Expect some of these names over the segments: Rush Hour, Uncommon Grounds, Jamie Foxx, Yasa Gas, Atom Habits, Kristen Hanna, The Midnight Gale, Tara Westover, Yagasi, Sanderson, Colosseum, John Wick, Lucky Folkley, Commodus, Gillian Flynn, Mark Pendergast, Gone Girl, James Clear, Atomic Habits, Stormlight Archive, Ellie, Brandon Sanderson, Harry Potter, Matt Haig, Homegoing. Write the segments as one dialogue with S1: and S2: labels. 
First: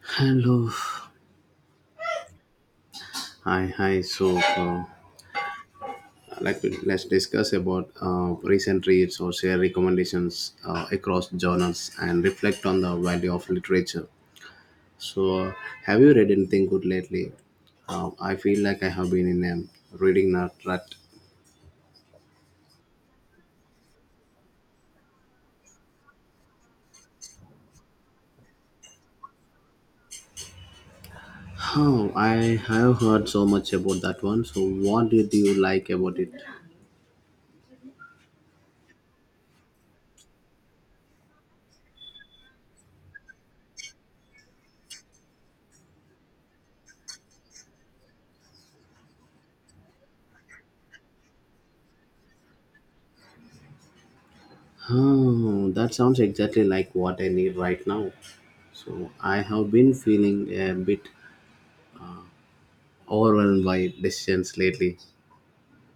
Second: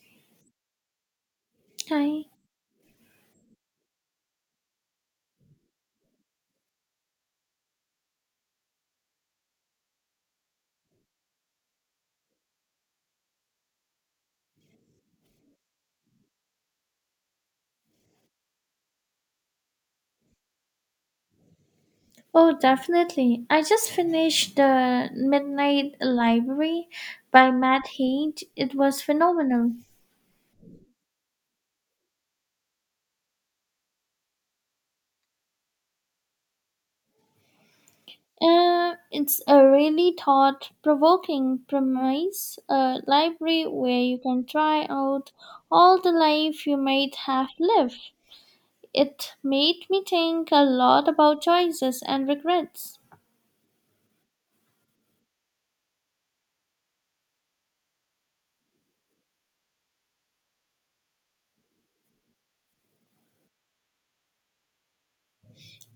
S1: Hello.
S2: Hi.
S1: Hi, hi. Let's discuss about recent reads or share recommendations across genres and reflect on the value of literature. So, uh, have you read anything good lately? I feel like I have been in a reading nut rut.
S2: Oh, definitely. I just finished The Midnight Library by Matt Haig. It was phenomenal.
S1: Oh, I have heard so much about that one. So, what did you like about it?
S2: It's a really thought provoking premise, a library where you can try out all the life you might have lived. It made me think a lot about choices and regrets.
S1: Oh, that sounds exactly like what I need right now. So I have been feeling a bit overwhelmed by decisions lately.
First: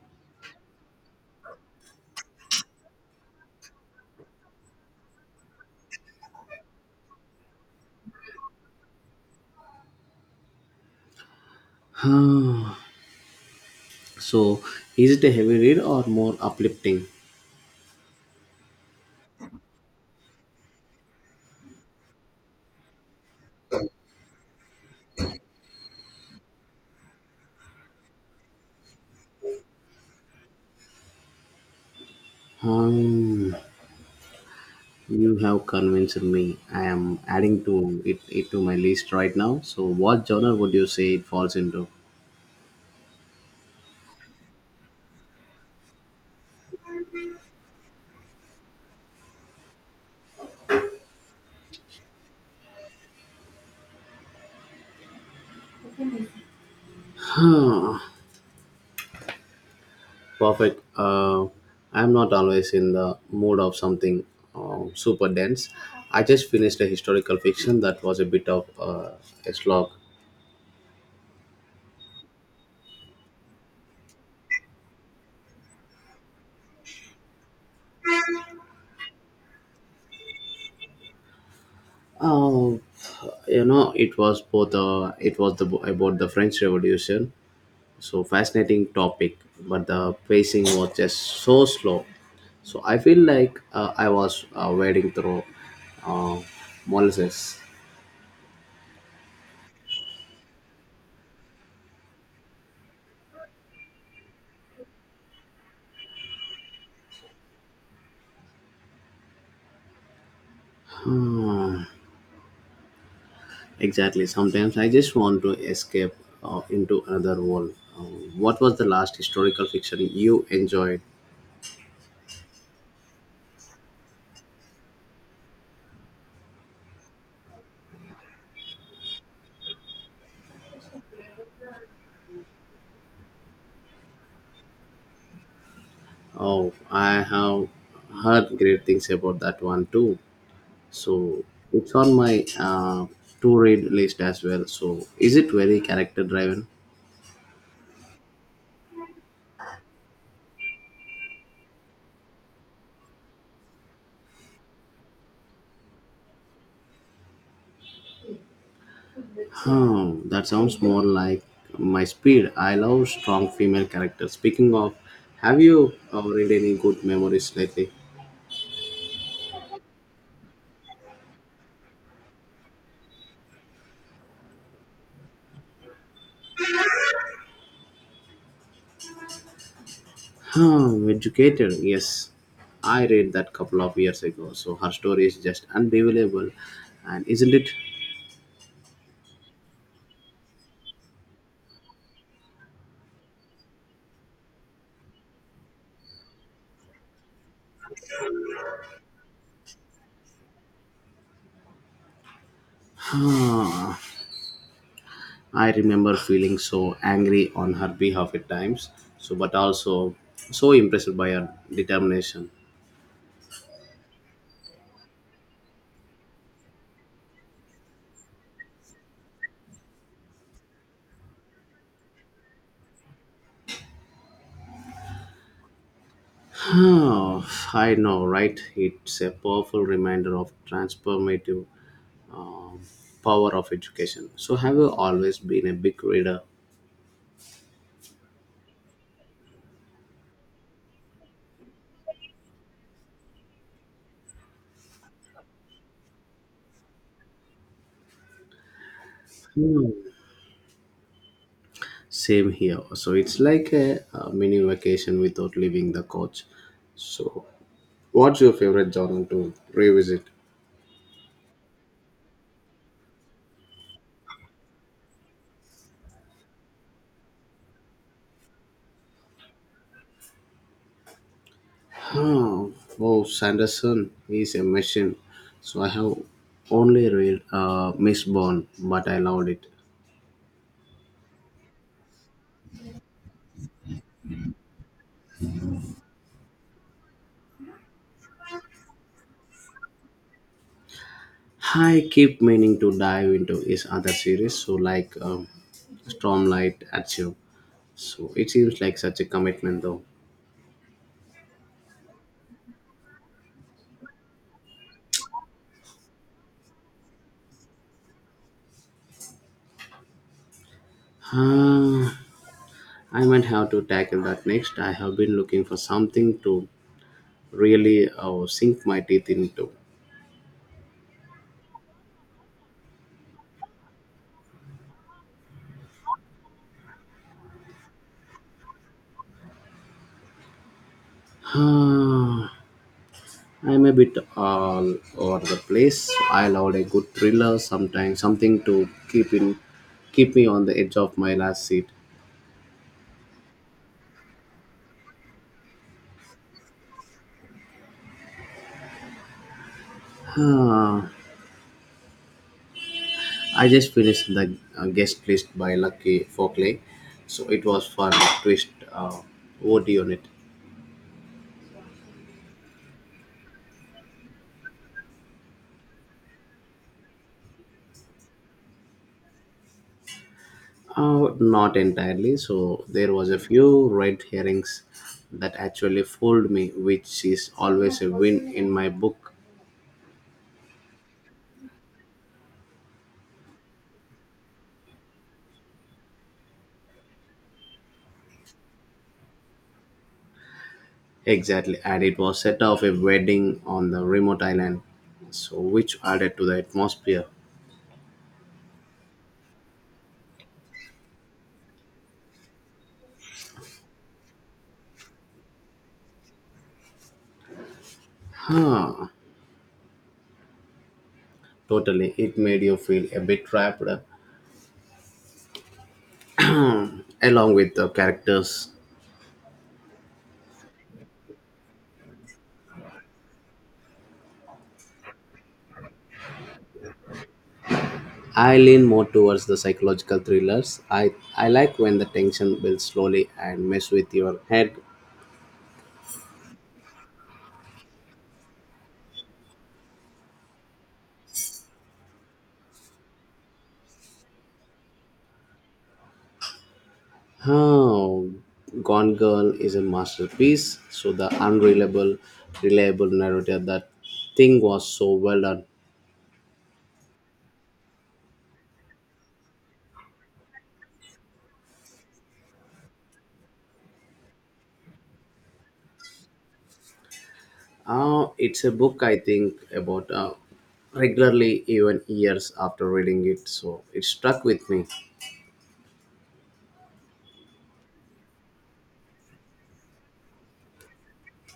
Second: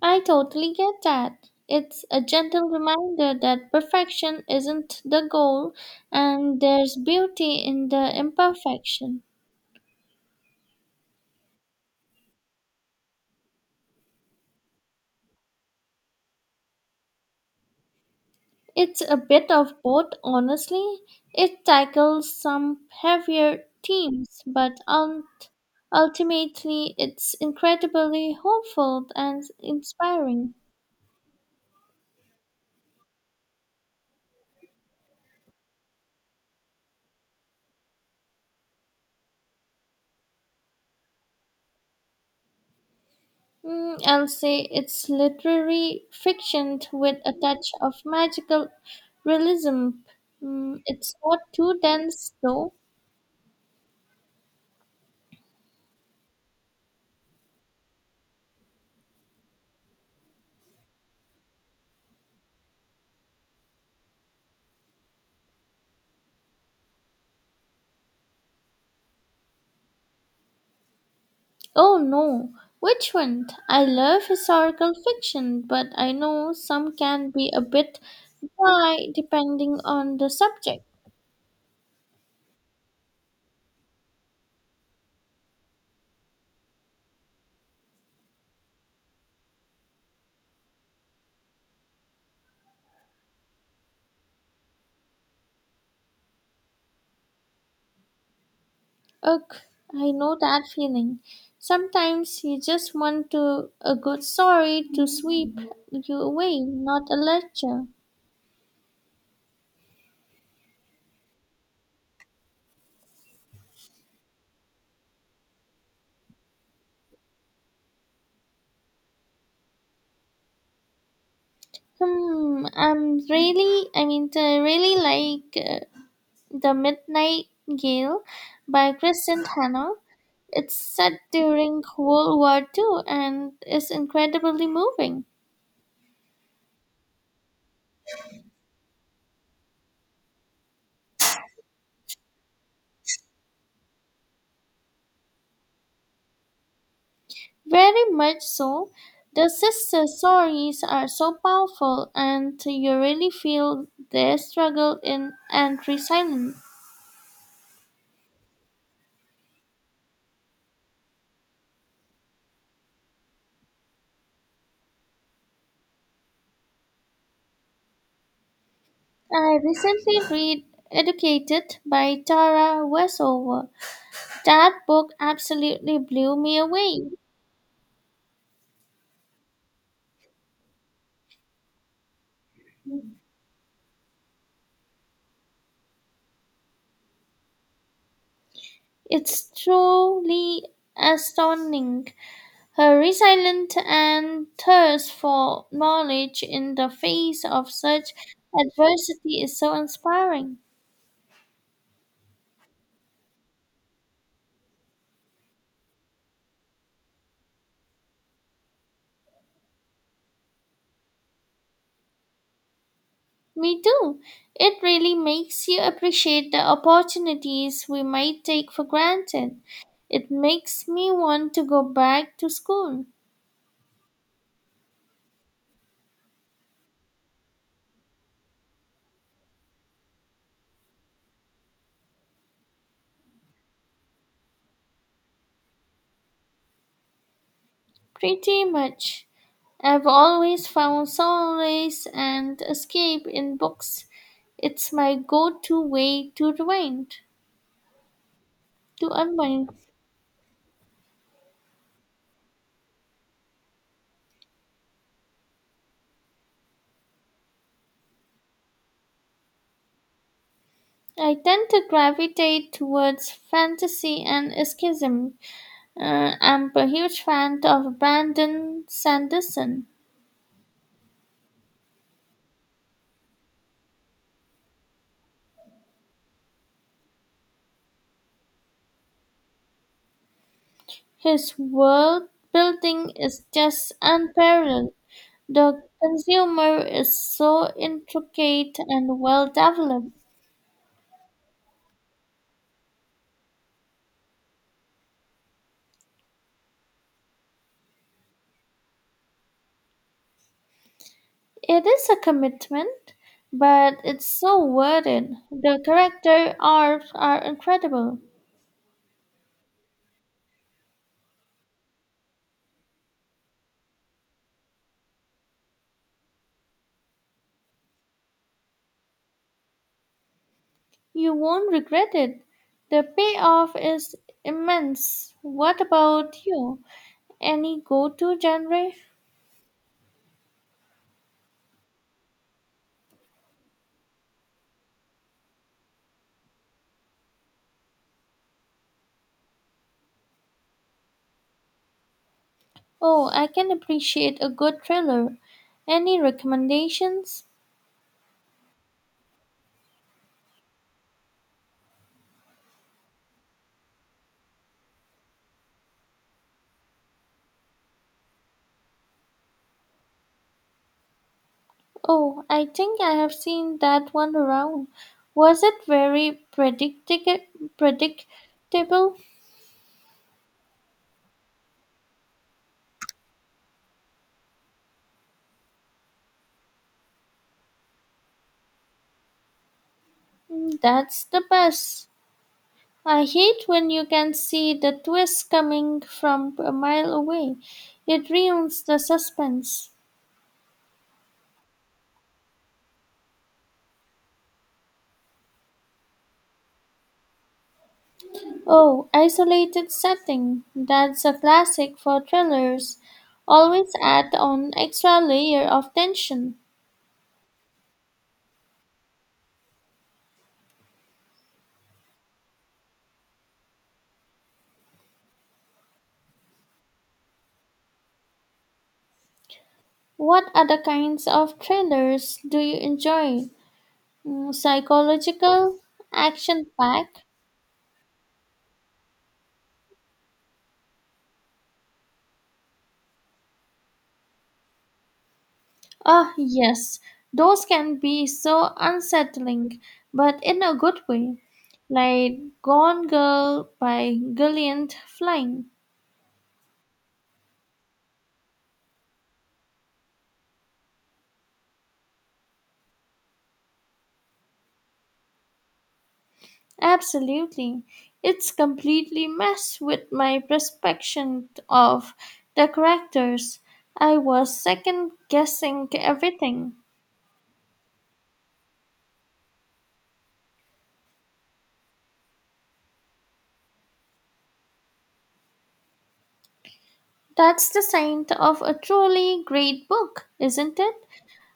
S2: I totally get that. It's a gentle reminder that perfection isn't the goal and there's beauty in the imperfection.
S1: so, is it a heavy read or more uplifting?
S2: It's a bit of both, honestly. It tackles some heavier themes, but ultimately it's incredibly hopeful and inspiring.
S1: Um, you have convinced me. I am adding it to my list right now. So, what genre would you say it falls into?
S2: I'll say it's literary fiction with a touch of magical realism. It's not too dense, though.
S1: Huh. Perfect. I'm not always in the mood of something super dense. I just finished a historical fiction that was a bit of a slog.
S2: Oh no, which one? I love historical fiction, but I know some can be a bit dry depending on the subject.
S1: Uh, you know, it was both. It was the about the French Revolution. So fascinating topic, but the pacing was just so slow. So I feel like I was wading through uh, molasses.
S2: Ugh, I know that feeling. Sometimes you just want to a good story to sweep you away, not a lecture.
S1: Exactly. Sometimes I just want to escape into another world. What was the last historical fiction you enjoyed?
S2: I really like The Midnight Gale by Kristen Hanna. It's set during World War Two and is incredibly moving.
S1: Oh, I have heard great things about that one too. So it's on my to read list as well. So is it very character driven?
S2: Very much so. The sister stories are so powerful, and you really feel their struggle in and resilience.
S1: Oh, that sounds more like my speed. I love strong female characters. Speaking of, have you read any good memories lately?
S2: I recently read Educated by Tara Westover. That book absolutely blew me away.
S1: Oh, educated, yes. I read that couple of years ago. So her story is just unbelievable. And isn't it?
S2: It's truly astounding her resilience and thirst for knowledge in the face of such adversity is so inspiring.
S1: I remember feeling so angry on her behalf at times, so but also so impressed by her determination.
S2: Me too. It really makes you appreciate the opportunities we might take for granted. It makes me want to go back to school.
S1: Oh, I know, right? It's a powerful reminder of transformative power of education. So, have you always been a big reader?
S2: Pretty much. I've always found solace and escape in books. It's my go to way to to unwind.
S1: Hmm. Same here. So, it's like a, mini vacation without leaving the couch. So, what's your favorite journal to revisit?
S2: I tend to gravitate towards fantasy and escapism. I'm a huge fan of Brandon Sanderson.
S1: Oh, oh, Sanderson is a machine. So, I have only read Miss Bond, but I loved it.
S2: His world building is just unparalleled. The consumer is so intricate and well developed.
S1: I keep meaning to dive into his other series, so like Stormlight Archive. So it seems like such a commitment, though.
S2: It is a commitment, but it's so worth it. The character arcs are incredible.
S1: Ah, I might have to tackle that next. I have been looking for something to really sink my teeth into.
S2: You won't regret it. The payoff is immense. What about you? Any go to genre?
S1: Ah, I'm a bit all over the place. I love a good thriller sometimes, something to keep me on the edge of my last seat.
S2: Oh, I can appreciate a good thriller. Any recommendations?
S1: Ah, I just finished the guest list by Lucky Folkley, so it was fun. Twist, what do you need?
S2: Oh, I think I have seen that one around. Was it very predictable?
S1: Not entirely. So there was a few red herrings that actually fooled me, which is always a win in my book.
S2: That's the best. I hate when you can see the twist coming from a mile away. It ruins the suspense.
S1: Exactly, and it was set off a wedding on the remote island, so which added to the atmosphere.
S2: Oh, isolated setting. That's a classic for thrillers. Always add on extra layer of tension.
S1: Ah, totally. It made you feel a bit trapped, along with the characters.
S2: What other kinds of thrillers do you enjoy? Mm. Psychological, action packed,
S1: I lean more towards the psychological thrillers. I like when the tension builds slowly and mess with your head.
S2: ah, yes, those can be so unsettling, but in a good way. Like Gone Girl by Gillian Flynn.
S1: Oh, Gone Girl is a masterpiece. So the reliable narrator, that thing was so well done.
S2: Absolutely. It's completely messed with my perception of the characters. I was second guessing everything.
S1: It's a book I think about regularly, even years after reading it. So it stuck with me.
S2: That's the sign of a truly great book, isn't it?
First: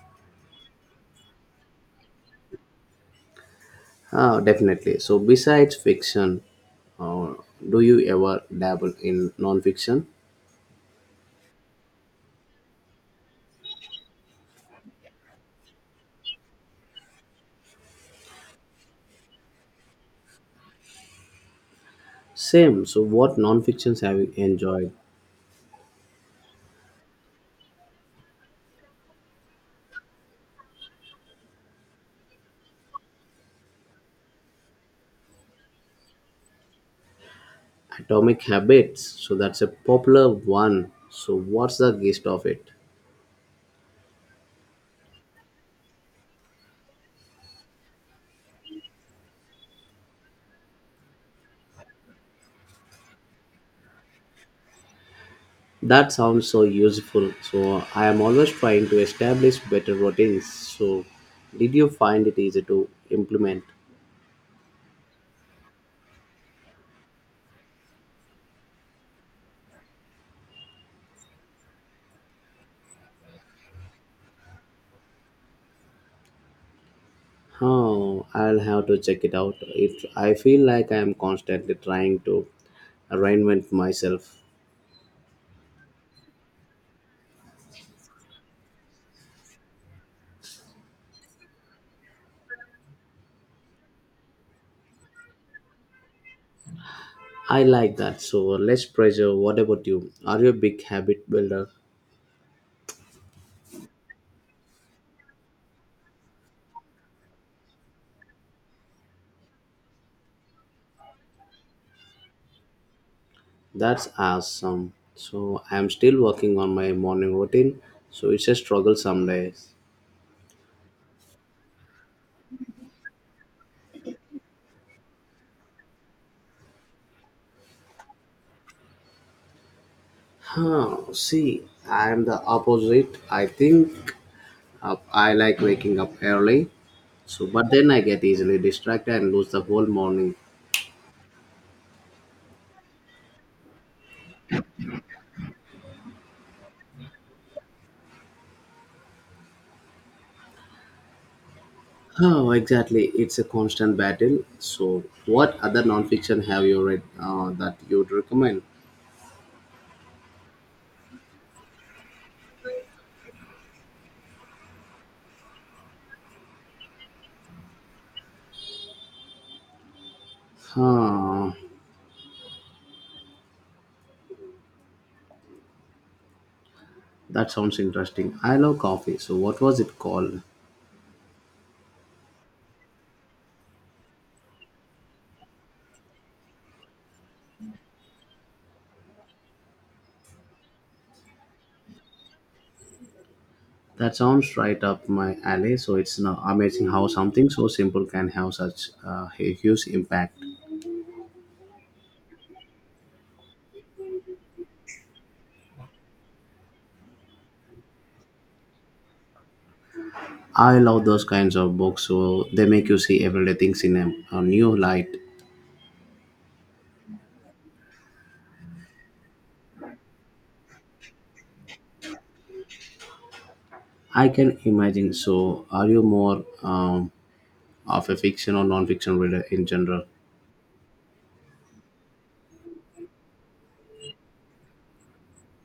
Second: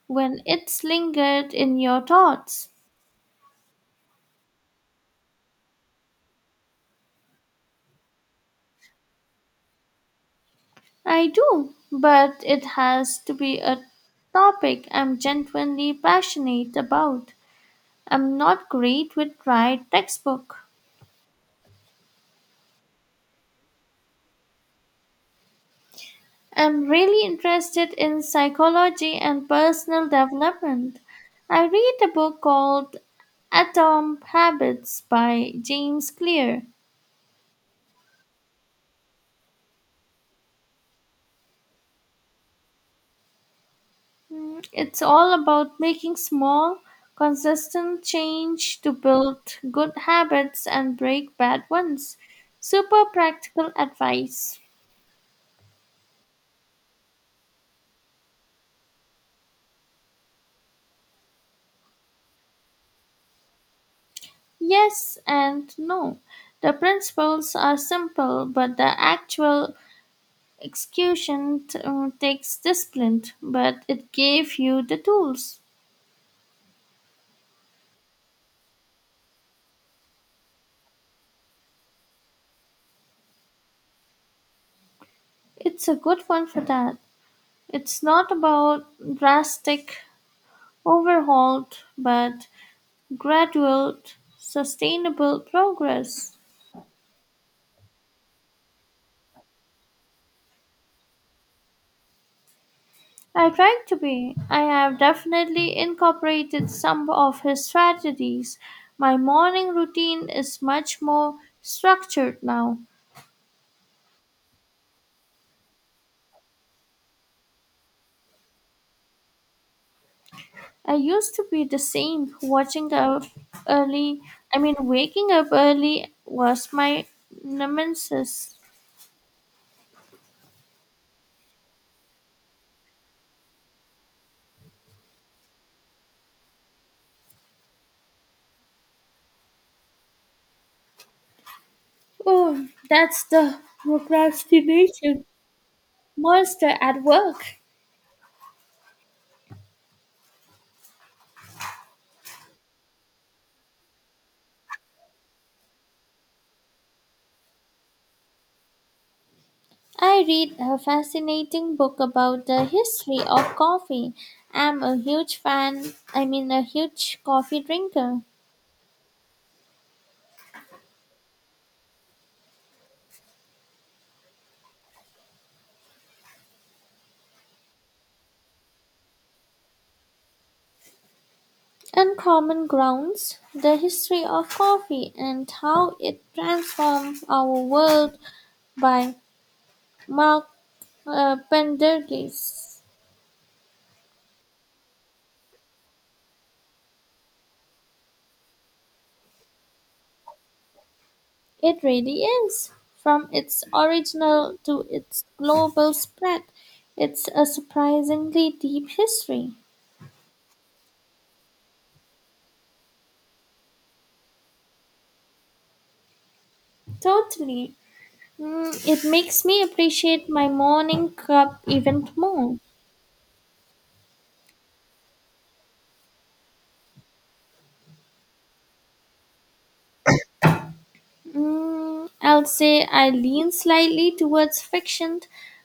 S2: When it's lingered in your thoughts.
S1: Oh, definitely. So besides fiction, uh, do you ever dabble in non-fiction?
S2: I do, but it has to be a topic I'm genuinely passionate about. I'm not great with right textbook.
S1: Same. So, what non-fictions have you enjoyed?
S2: I'm really interested in psychology and personal development. I read a book called Atom Habits by James Clear.
S1: Atomic Habits. So that's a popular one. So, what's the gist of it?
S2: It's all about making small, consistent change to build good habits and break bad ones. Super practical advice.
S1: That sounds so useful. So, I am always trying to establish better routines. So, did you find it easy to implement?
S2: Yes and no. The principles are simple, but the actual execution takes discipline, but it gave you the tools.
S1: Oh, I'll have to check it out. It. I feel like I am constantly trying to reinvent myself.
S2: It's a good one for that. It's not about drastic overhaul, but gradual, sustainable progress.
S1: I like that. So, less pressure. What about you? Are you a big habit builder?
S2: I try to be. I have definitely incorporated some of his strategies. My morning routine is much more structured now.
S1: That's awesome. So I'm still working on my morning routine, so it's a struggle some days.
S2: I used to be the same. Watching up early, I mean, Waking up early was my nemesis.
S1: Huh, see, I'm the opposite. I think I like waking up early, so but then I get easily distracted and lose the whole morning.
S2: Oh, that's the procrastination monster at work.
S1: Oh, exactly. It's a constant battle. So, what other nonfiction have you read that you'd recommend?
S2: I read a fascinating book about the history of coffee. I'm a huge fan, I mean, a huge coffee drinker.
S1: Huh, that sounds interesting. I love coffee. So, what was it called?
S2: Uncommon Grounds, The History of Coffee and How It Transformed Our World by Mark Pendergast.
S1: That sounds right up my alley. So it's no- amazing how something so simple can have such a huge impact.
S2: It really is. From its original to its global spread, it's a surprisingly deep history.
S1: I love those kinds of books, so they make you see everyday things in a new light.
S2: Totally. It makes me appreciate my morning cup even more.
S1: I can imagine. So, are you more of a fiction or non-fiction reader in general?
S2: I'll say I lean slightly towards fiction,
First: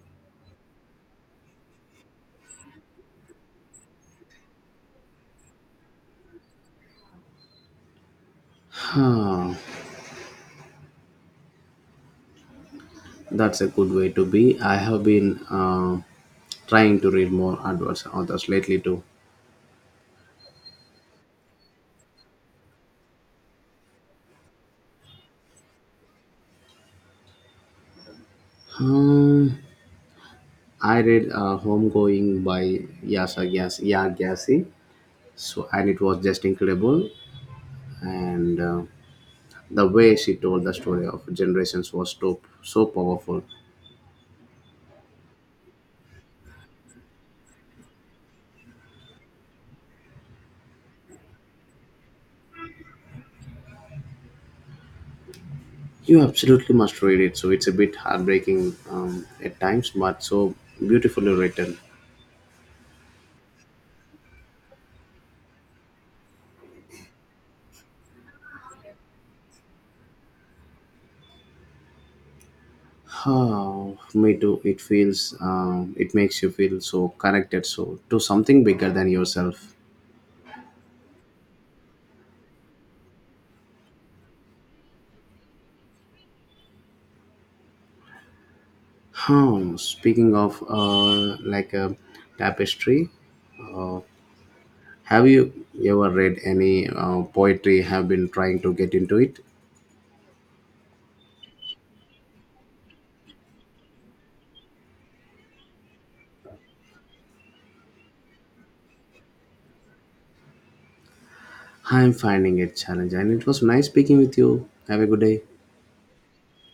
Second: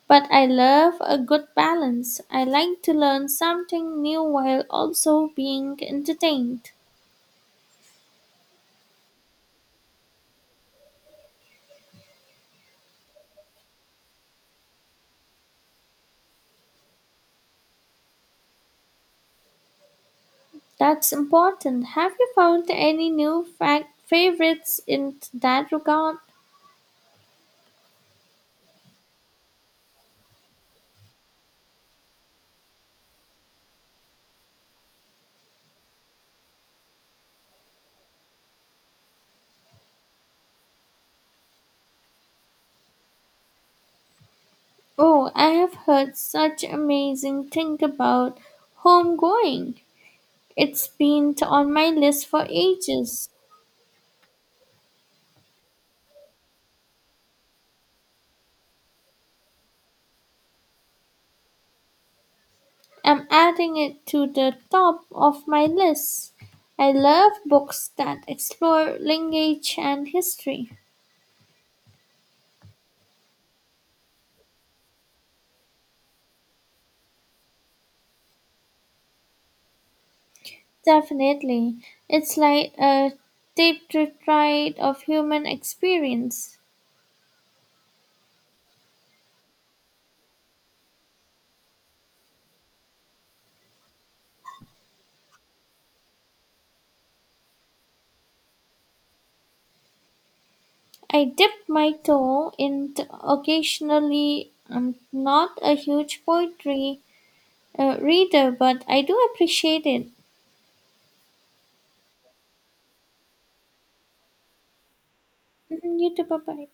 S2: but I love a good balance. I like to learn something new while also being entertained.
S1: Huh, that's a good way to be. I have been trying to read more advanced authors lately too.
S2: That's important. Have you found any new fac favorites in that regard?
S1: Um, I read Homegoing by Yagasi, so and it was just incredible. And the way she told the story of generations was so so powerful.
S2: Oh, I have heard such amazing thing about homegoing. It's been on my list for ages.
S1: You absolutely must read it. So it's a bit heartbreaking at times, but so beautifully written.
S2: I'm adding it to the top of my list. I love books that explore language and history.
S1: Oh, me too. It feels it makes you feel so connected, so to something bigger than yourself.
S2: Definitely. It's like a deep ride of human experience.
S1: Hmm. Speaking of like a tapestry, have you ever read any poetry? Have been trying to get into it?
S2: I dip my toe in occasionally. I'm not a huge poetry reader, but I do appreciate it.
S1: I'm finding it challenging, and it was nice speaking with you. Have a good day.
S2: Mhm. You too, bye bye.